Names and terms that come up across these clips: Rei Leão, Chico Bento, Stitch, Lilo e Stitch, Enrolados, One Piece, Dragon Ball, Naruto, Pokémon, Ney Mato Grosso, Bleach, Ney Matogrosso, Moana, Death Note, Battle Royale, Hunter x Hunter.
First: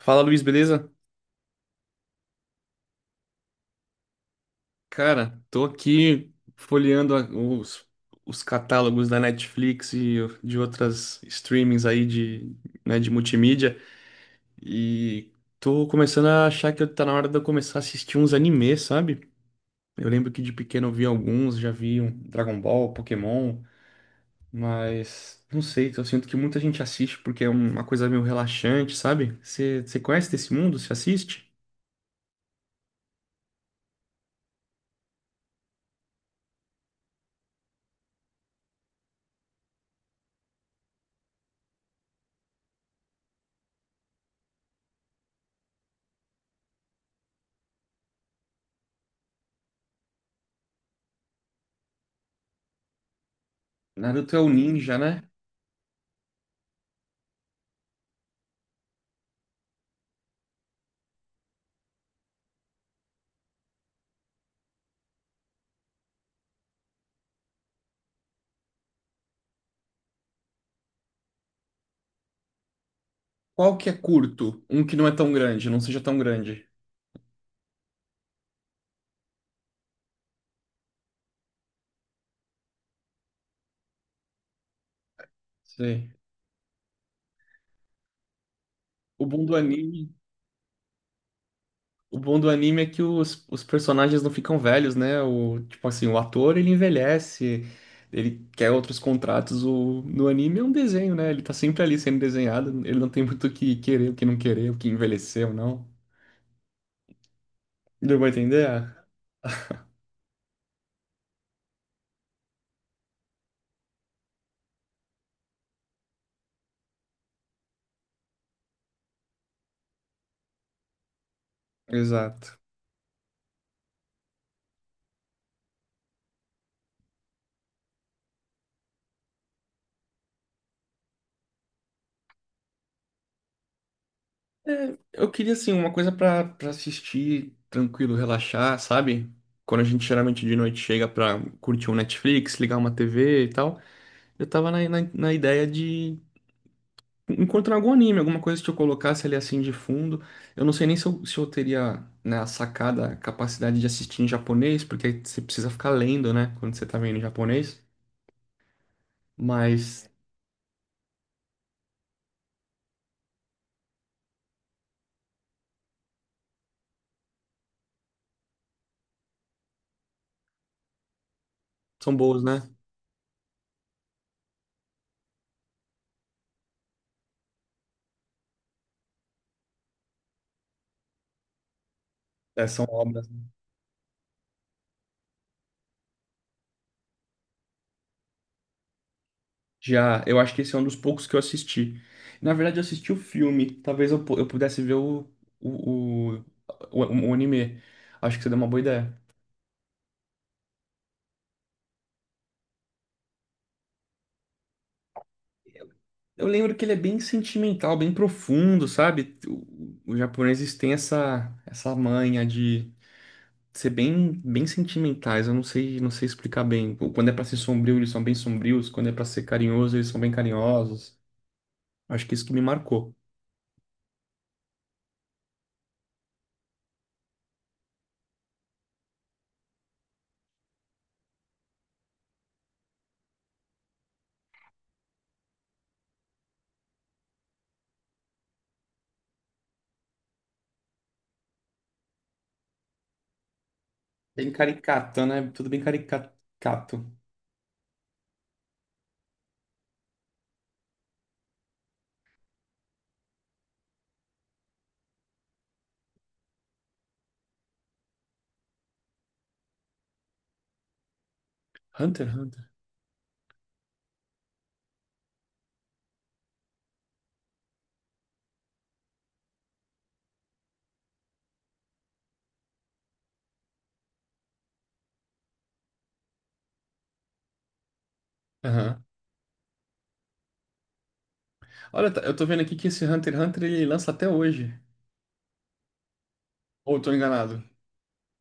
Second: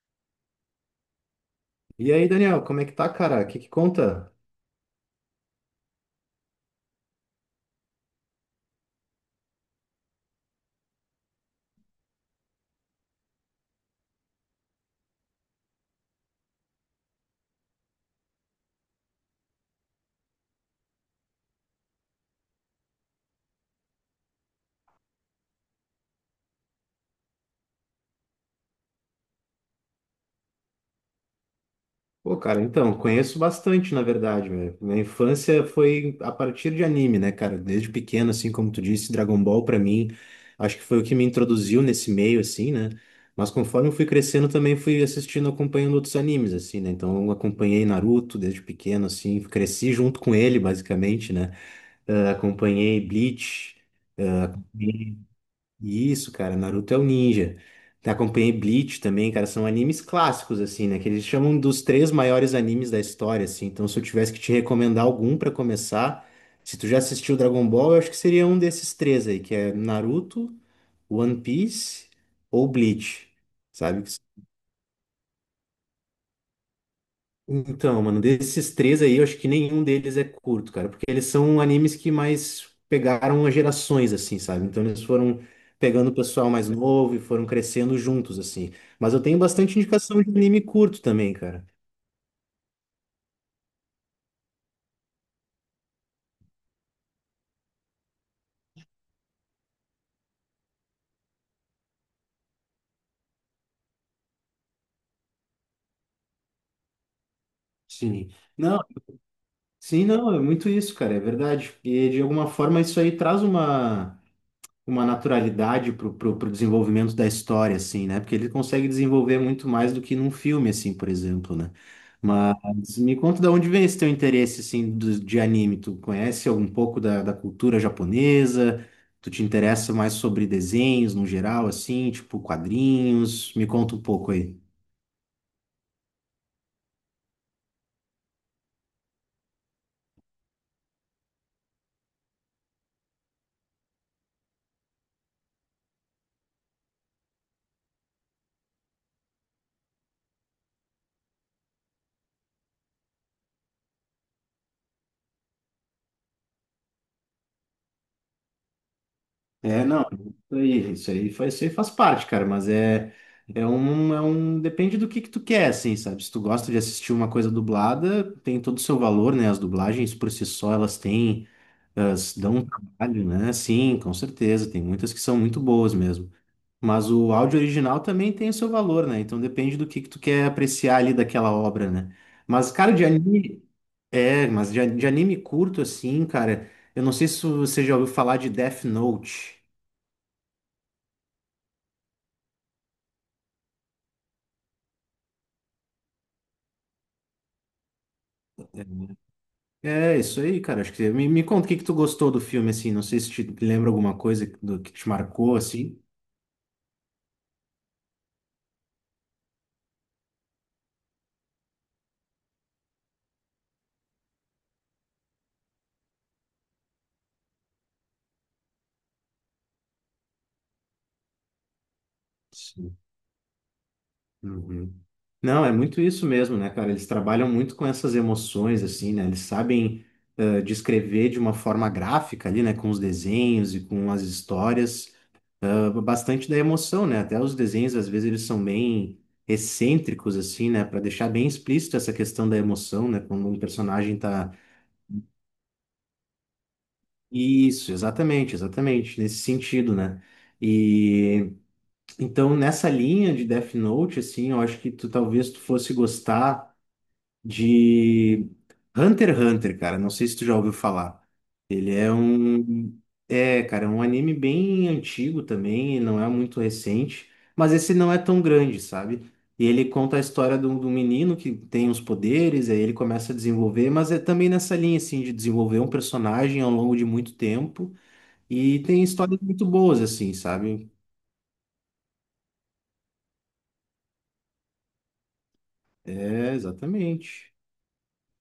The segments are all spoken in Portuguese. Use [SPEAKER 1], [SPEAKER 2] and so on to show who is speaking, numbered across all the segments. [SPEAKER 1] Fala, Luiz, beleza?
[SPEAKER 2] E aí, Daniel, como é que tá, cara? O que que conta?
[SPEAKER 1] Cara, tô aqui folheando os catálogos da Netflix e de outras streamings aí de, né, de multimídia e tô começando a achar que tá na hora de eu começar a assistir uns animes, sabe? Eu lembro que de pequeno eu vi alguns, já vi um Dragon Ball, Pokémon, mas não sei, eu sinto que muita gente assiste porque é uma coisa meio relaxante, sabe? Você conhece desse mundo? Você assiste?
[SPEAKER 2] Pô, cara, então, conheço bastante, na verdade, meu. Minha infância foi a partir de anime, né, cara? Desde pequeno, assim, como tu disse, Dragon Ball pra mim, acho que foi o que me introduziu nesse meio, assim, né? Mas conforme eu fui crescendo, também fui assistindo, acompanhando outros animes, assim, né? Então, eu acompanhei Naruto desde pequeno, assim, cresci junto com ele, basicamente, né? Ah, acompanhei Bleach.
[SPEAKER 1] Naruto é o ninja, né?
[SPEAKER 2] Isso, cara, Naruto é o ninja. Acompanhei Bleach também, cara, são animes clássicos, assim, né? Que eles chamam dos três maiores animes da história, assim. Então, se eu tivesse que te recomendar algum pra começar, se tu já assistiu Dragon Ball, eu acho que seria um desses três aí, que é Naruto, One Piece ou Bleach,
[SPEAKER 1] Qual que é
[SPEAKER 2] sabe? Que
[SPEAKER 1] curto? Um que não é tão grande, não seja tão grande.
[SPEAKER 2] então, mano, desses três aí, eu acho que nenhum deles é curto, cara, porque eles são animes que mais pegaram as gerações, assim, sabe? Então eles foram pegando
[SPEAKER 1] Sei.
[SPEAKER 2] o pessoal mais novo e foram crescendo juntos, assim. Mas eu
[SPEAKER 1] O
[SPEAKER 2] tenho
[SPEAKER 1] bom do
[SPEAKER 2] bastante
[SPEAKER 1] anime,
[SPEAKER 2] indicação de anime curto também, cara.
[SPEAKER 1] o bom do anime é que os personagens não ficam velhos, né? O, tipo assim, o ator ele envelhece, ele quer outros contratos. O, no anime é um desenho, né? Ele tá sempre ali sendo desenhado, ele não tem muito o que querer, o que não querer, o que envelheceu, não. Deu pra
[SPEAKER 2] Sim. Não,
[SPEAKER 1] entender?
[SPEAKER 2] sim, não, é muito isso, cara, é verdade. E de alguma forma isso aí traz uma. Uma naturalidade pro desenvolvimento da história, assim, né? Porque ele consegue desenvolver muito mais do que num filme, assim, por exemplo, né?
[SPEAKER 1] Exato.
[SPEAKER 2] Mas me conta de onde vem esse teu interesse, assim, do, de anime. Tu conhece algum pouco da, da cultura japonesa? Tu te interessa mais sobre desenhos no geral, assim, tipo quadrinhos? Me conta um pouco aí.
[SPEAKER 1] Eu queria, assim, uma coisa pra assistir tranquilo, relaxar, sabe? Quando a gente geralmente de noite chega pra curtir um Netflix, ligar uma TV e tal, eu tava na ideia de encontrar algum anime, alguma coisa que eu colocasse ali assim de fundo. Eu não sei nem se eu teria, né, a sacada, a capacidade de assistir em japonês, porque aí você precisa ficar lendo, né, quando você tá vendo em japonês,
[SPEAKER 2] É, não,
[SPEAKER 1] mas
[SPEAKER 2] isso aí faz parte, cara, mas é, é um, depende do que tu quer, assim, sabe? Se tu gosta de assistir uma coisa dublada, tem todo o seu valor, né? As dublagens por si só, elas têm,
[SPEAKER 1] são
[SPEAKER 2] elas
[SPEAKER 1] boas,
[SPEAKER 2] dão
[SPEAKER 1] né?
[SPEAKER 2] um trabalho, né? Sim, com certeza, tem muitas que são muito boas mesmo. Mas o áudio original também tem o seu valor, né? Então depende do que tu quer apreciar ali daquela obra, né?
[SPEAKER 1] É,
[SPEAKER 2] Mas,
[SPEAKER 1] são
[SPEAKER 2] cara, de
[SPEAKER 1] obras.
[SPEAKER 2] anime, é, mas de anime curto, assim, cara, eu não sei se você já ouviu falar de Death Note.
[SPEAKER 1] Já, eu acho que esse é um dos poucos que eu assisti. Na verdade, eu assisti o filme. Talvez eu, eu pudesse ver o, o, o anime. Acho que você deu uma boa ideia.
[SPEAKER 2] É isso aí, cara. Acho que me conta o que que tu gostou do filme, assim. Não sei se te lembra alguma coisa que- do que te marcou, assim.
[SPEAKER 1] Eu lembro que ele é bem sentimental, bem profundo, sabe? Os japoneses têm essa manha de ser bem, bem sentimentais. Eu não sei, não sei explicar bem. Quando é pra ser sombrio, eles são bem sombrios. Quando é pra ser carinhoso, eles são bem carinhosos. Acho que isso que me
[SPEAKER 2] Sim.
[SPEAKER 1] marcou.
[SPEAKER 2] Uhum. Não, é muito isso mesmo, né, cara? Eles trabalham muito com essas emoções, assim, né? Eles sabem descrever de uma forma gráfica ali, né? Com os desenhos e com as histórias, bastante da emoção, né? Até os desenhos, às vezes, eles são bem excêntricos, assim, né? Para deixar bem explícito essa questão da emoção, né? Quando um personagem tá
[SPEAKER 1] Bem caricato, né? Tudo bem caricato.
[SPEAKER 2] isso, exatamente, exatamente, nesse sentido, né? E então nessa linha de Death Note, assim, eu acho que tu talvez tu fosse gostar de Hunter x Hunter, cara. Não sei se tu já ouviu falar. Ele é
[SPEAKER 1] Hunter x Hunter.
[SPEAKER 2] um, é, cara, é um anime bem antigo também, não é muito recente, mas esse não é tão grande, sabe? E ele conta a história de um menino que tem os poderes, aí ele começa a desenvolver, mas é também nessa linha, assim, de desenvolver um personagem ao longo de muito tempo e tem
[SPEAKER 1] Aham.
[SPEAKER 2] histórias muito boas, assim, sabe?
[SPEAKER 1] Olha, eu tô vendo aqui que esse Hunter x Hunter ele lança até hoje.
[SPEAKER 2] É,
[SPEAKER 1] Ou eu tô
[SPEAKER 2] exatamente.
[SPEAKER 1] enganado?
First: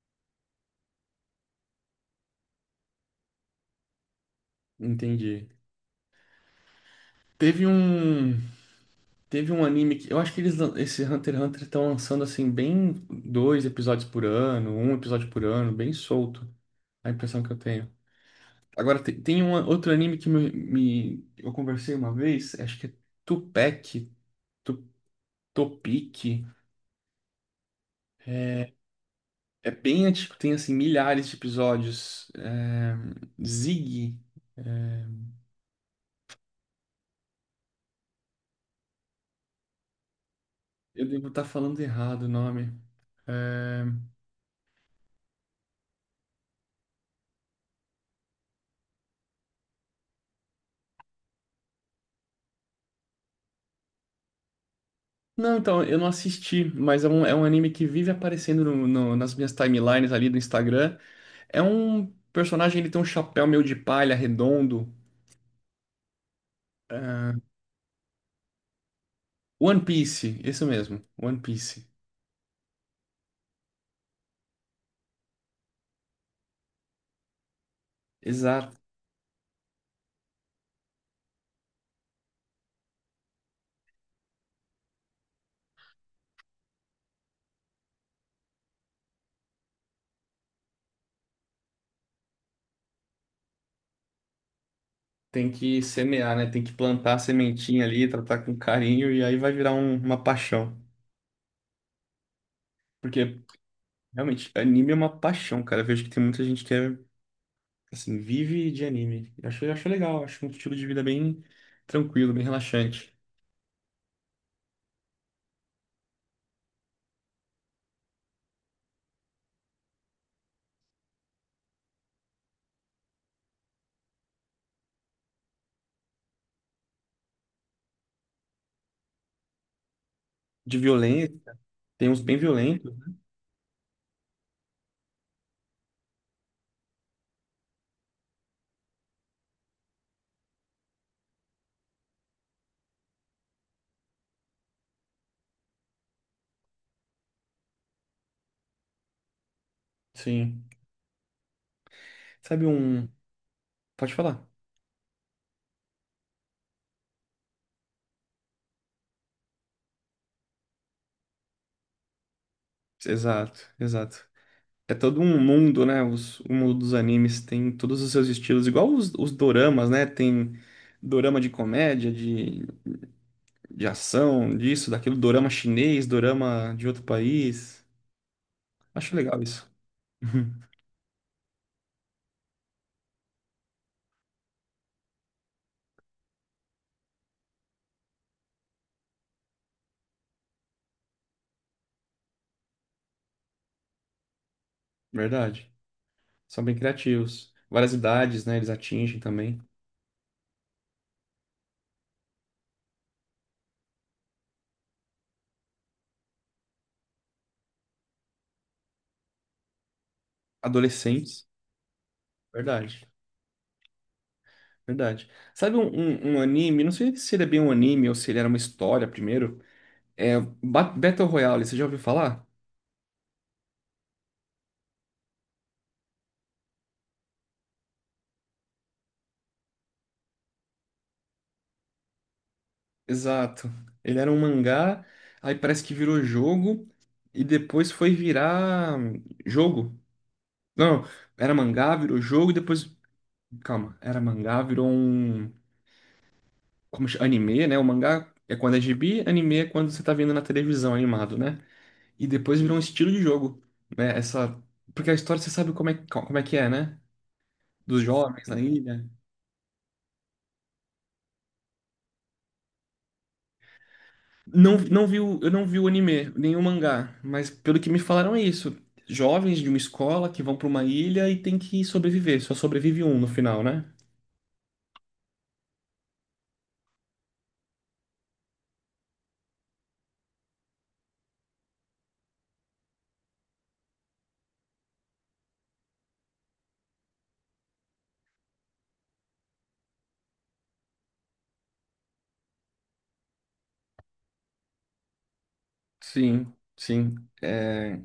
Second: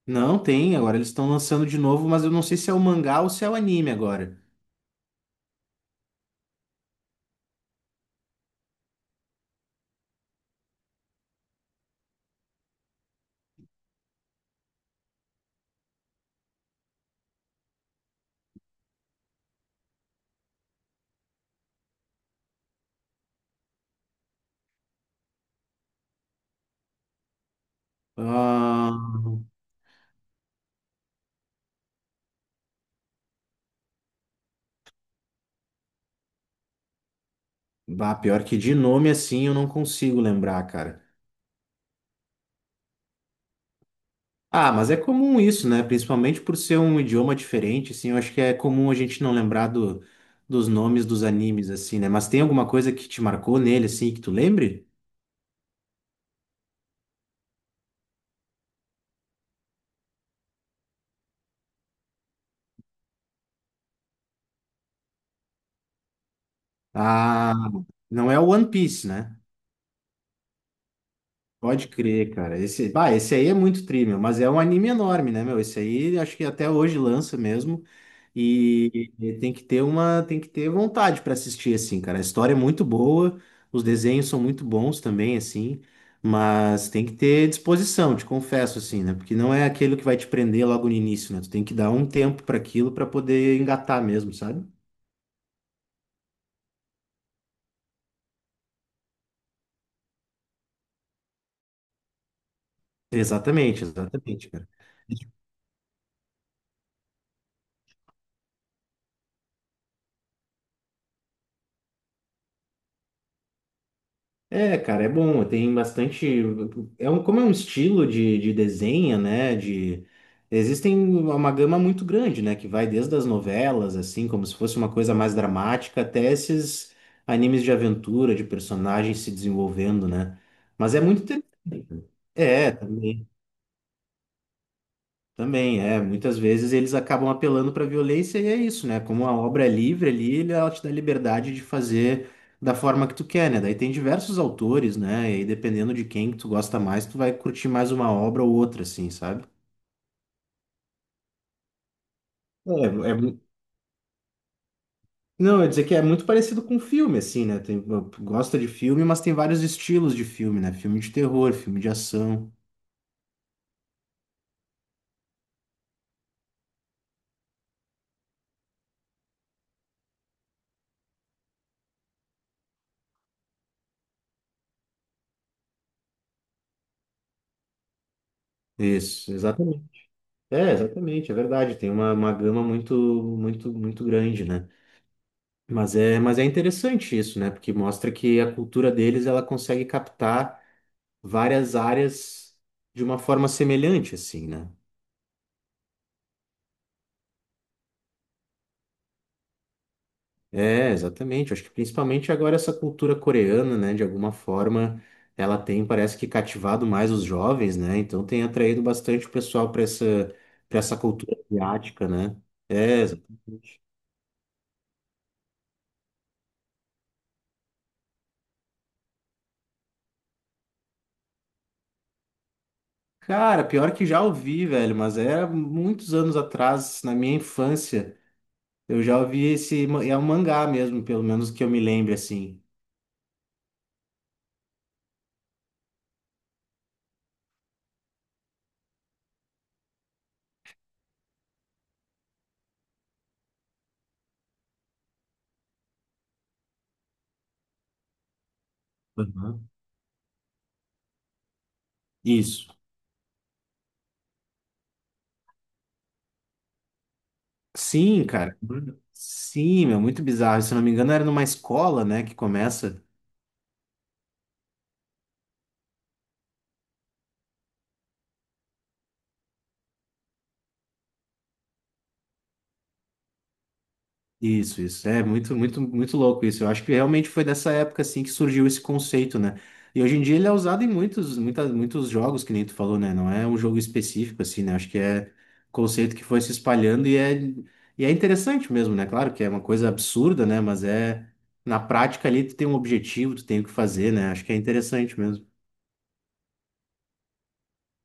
[SPEAKER 2] Não, tem. Agora eles estão lançando de novo, mas eu não sei se é o mangá ou se é o anime agora.
[SPEAKER 1] Entendi. Teve um, teve um anime que eu acho que esse Hunter x Hunter estão lançando assim bem dois episódios por ano, um episódio por ano, bem solto. A impressão que eu tenho. Agora tem, um outro anime que eu conversei uma vez, acho que é Tupac, Tu- Topic.
[SPEAKER 2] Ah,
[SPEAKER 1] É bem antigo, tem assim milhares de episódios. É, Zig,
[SPEAKER 2] bah, pior que de nome assim eu não consigo lembrar, cara.
[SPEAKER 1] eu devo estar falando errado o nome. É,
[SPEAKER 2] Ah, mas é comum isso, né? Principalmente por ser um idioma diferente, assim, eu acho que é comum a gente não lembrar do, dos nomes dos animes, assim, né? Mas tem alguma coisa que te marcou nele, assim, que tu lembre?
[SPEAKER 1] não, então, eu não assisti, mas é um anime que vive aparecendo nas minhas timelines ali do Instagram. É um personagem, ele tem um chapéu meio de palha, redondo. É,
[SPEAKER 2] Ah, não é o One Piece, né?
[SPEAKER 1] One Piece, isso mesmo, One Piece.
[SPEAKER 2] Pode crer, cara. Esse, bah, esse aí é muito tri, meu, mas é um anime enorme, né, meu? Esse aí acho que até hoje lança mesmo.
[SPEAKER 1] Exato.
[SPEAKER 2] E tem que ter uma, tem que ter vontade para assistir assim, cara. A história é muito boa, os desenhos são muito bons também assim, mas tem que ter disposição, te confesso assim, né? Porque não é aquilo que vai te prender logo no início, né? Tu tem que dar um tempo para aquilo para poder engatar mesmo, sabe?
[SPEAKER 1] Tem que semear, né? Tem que plantar a sementinha ali, tratar com carinho, e aí vai virar uma paixão. Porque,
[SPEAKER 2] Exatamente, exatamente,
[SPEAKER 1] realmente,
[SPEAKER 2] cara.
[SPEAKER 1] anime é uma paixão, cara. Eu vejo que tem muita gente que é, assim, vive de anime. Eu acho legal, acho um estilo de vida bem tranquilo, bem relaxante.
[SPEAKER 2] É, cara, é bom. Tem bastante. É um, como é um estilo de desenho, né? De existem uma gama muito grande, né? Que vai desde as novelas, assim, como se fosse uma coisa mais dramática, até esses animes de aventura, de personagens se desenvolvendo, né?
[SPEAKER 1] De
[SPEAKER 2] Mas é muito interessante.
[SPEAKER 1] violência. Tem uns bem
[SPEAKER 2] É,
[SPEAKER 1] violentos. Né?
[SPEAKER 2] também. Também, é. Muitas vezes eles acabam apelando para violência e é isso, né? Como a obra é livre ali, ele- ela te dá liberdade de fazer da forma que tu quer, né? Daí tem diversos autores, né? E aí, dependendo de quem que tu gosta mais, tu vai curtir mais uma obra ou outra, assim, sabe?
[SPEAKER 1] Sim. Sabe
[SPEAKER 2] É,
[SPEAKER 1] um.
[SPEAKER 2] é, mu-
[SPEAKER 1] Pode falar.
[SPEAKER 2] não, eu ia dizer que é muito parecido com filme, assim, né? Tem, gosta de filme, mas tem vários estilos de filme, né? Filme de terror, filme de ação.
[SPEAKER 1] Exato, exato. É todo um mundo, né? Os, o mundo dos animes tem todos os seus estilos, igual os doramas, né? Tem dorama de comédia, de ação, disso, daquilo, dorama chinês, dorama de outro país. Acho
[SPEAKER 2] Isso,
[SPEAKER 1] legal isso.
[SPEAKER 2] exatamente. É, exatamente, é verdade. Tem uma gama muito, muito, muito grande, né? Mas é interessante isso, né? Porque mostra que a cultura deles ela consegue captar várias áreas de uma forma semelhante, assim, né?
[SPEAKER 1] Verdade. São bem criativos. Várias idades, né? Eles atingem também.
[SPEAKER 2] É, exatamente. Acho que principalmente agora essa cultura coreana, né? De alguma forma, ela tem, parece que cativado mais os jovens, né? Então tem atraído bastante o pessoal para essa cultura
[SPEAKER 1] Adolescentes.
[SPEAKER 2] asiática, né? É,
[SPEAKER 1] Verdade.
[SPEAKER 2] exatamente.
[SPEAKER 1] Verdade. Sabe um anime? Não sei se ele é bem um anime ou se ele era uma história primeiro. É Battle Royale, você já ouviu falar?
[SPEAKER 2] Cara, pior que já ouvi, velho, mas era muitos anos atrás, na minha infância. Eu já ouvi esse. Ma- é um mangá mesmo, pelo menos que eu me lembre, assim.
[SPEAKER 1] Exato. Ele era um mangá, aí parece que virou jogo e depois foi virar jogo. Não, era mangá, virou jogo e depois. Calma, era mangá, virou um. Como chama? Anime, né? O mangá é quando é gibi, anime é
[SPEAKER 2] Aham.
[SPEAKER 1] quando você tá vendo na televisão animado, né? E depois
[SPEAKER 2] Isso.
[SPEAKER 1] virou um estilo de jogo, né? Essa. Porque a história você sabe como é que é, né? Dos
[SPEAKER 2] Sim,
[SPEAKER 1] jovens
[SPEAKER 2] cara.
[SPEAKER 1] na ilha.
[SPEAKER 2] Sim, meu, muito bizarro. Se eu não me engano, era numa escola, né, que começa.
[SPEAKER 1] Não, eu não vi o anime, nem o mangá, mas pelo que me falaram é isso. Jovens de uma escola que vão para uma ilha e tem que sobreviver, só sobrevive um no final, né?
[SPEAKER 2] Isso, isso. É muito, muito, muito louco isso. Eu acho que realmente foi dessa época assim que surgiu esse conceito, né? E hoje em dia ele é usado em muitos, muita, muitos jogos, que nem tu falou, né? Não é um jogo específico, assim, né? Acho que é conceito que foi se espalhando e é interessante mesmo, né? Claro que é uma coisa absurda, né? Mas é na prática ali tu tem um objetivo, tu tem o que fazer, né? Acho que é interessante mesmo.
[SPEAKER 1] Sim, sim. É,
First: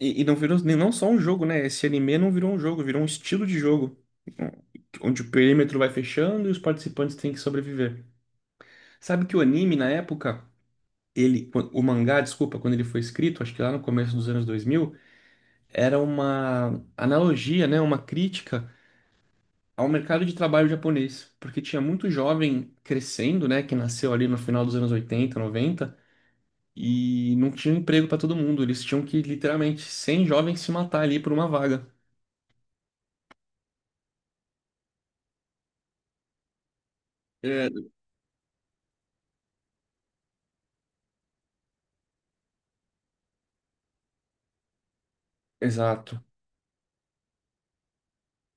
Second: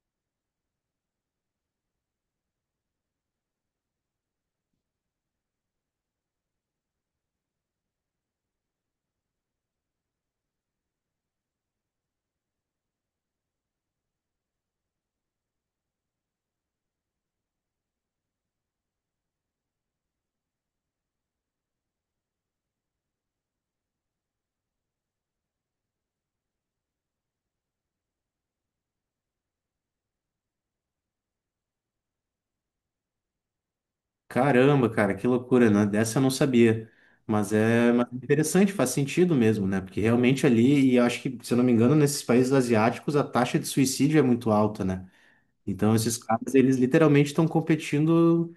[SPEAKER 1] e não virou não só um jogo, né? Esse anime não virou um jogo, virou um estilo de jogo. Onde o perímetro vai fechando e os participantes têm que sobreviver. Sabe que o anime, na época, ele, o mangá, desculpa, quando ele foi escrito, acho que lá no começo dos anos 2000 era uma analogia, né, uma crítica ao mercado de trabalho japonês, porque tinha muito jovem crescendo, né, que nasceu ali no final dos anos 80, 90 e não tinha emprego para todo mundo, eles tinham que literalmente 100 jovens se matar ali por uma vaga.
[SPEAKER 2] Caramba, cara, que loucura, né? Dessa eu não sabia.
[SPEAKER 1] É,
[SPEAKER 2] Mas é interessante, faz sentido mesmo, né? Porque realmente ali, e eu acho que, se eu não me engano, nesses países asiáticos a taxa de suicídio é muito alta, né? Então esses
[SPEAKER 1] exato,
[SPEAKER 2] caras, eles literalmente estão competindo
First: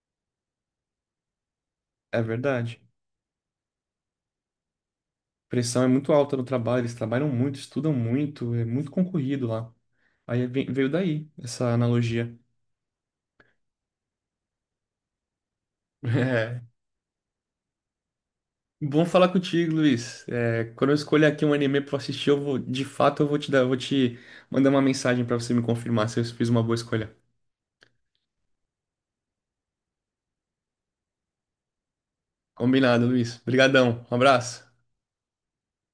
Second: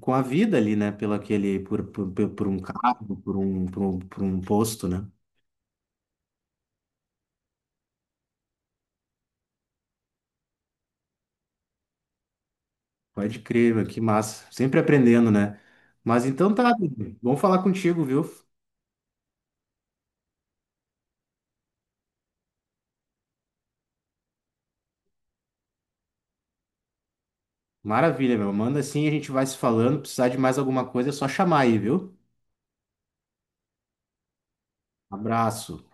[SPEAKER 2] com a vida ali, né? Pelo aquele, por, por,
[SPEAKER 1] é
[SPEAKER 2] por por um
[SPEAKER 1] verdade.
[SPEAKER 2] cargo, por um posto, né?
[SPEAKER 1] A pressão é muito alta no trabalho, eles trabalham muito, estudam muito, é muito concorrido lá. Veio daí essa analogia.
[SPEAKER 2] Pode crer, meu, que massa. Sempre aprendendo, né? Mas então tá, bom falar contigo, viu?
[SPEAKER 1] Bom falar contigo, Luiz. É, quando eu escolher aqui um anime pra assistir, eu vou, de fato, eu vou te mandar uma mensagem pra você me confirmar se eu fiz uma boa escolha.
[SPEAKER 2] Maravilha, meu. Manda assim, a gente vai se falando. Precisar de mais alguma coisa, é só chamar aí, viu?
[SPEAKER 1] Combinado, Luiz. Obrigadão. Um abraço.
[SPEAKER 2] Abraço.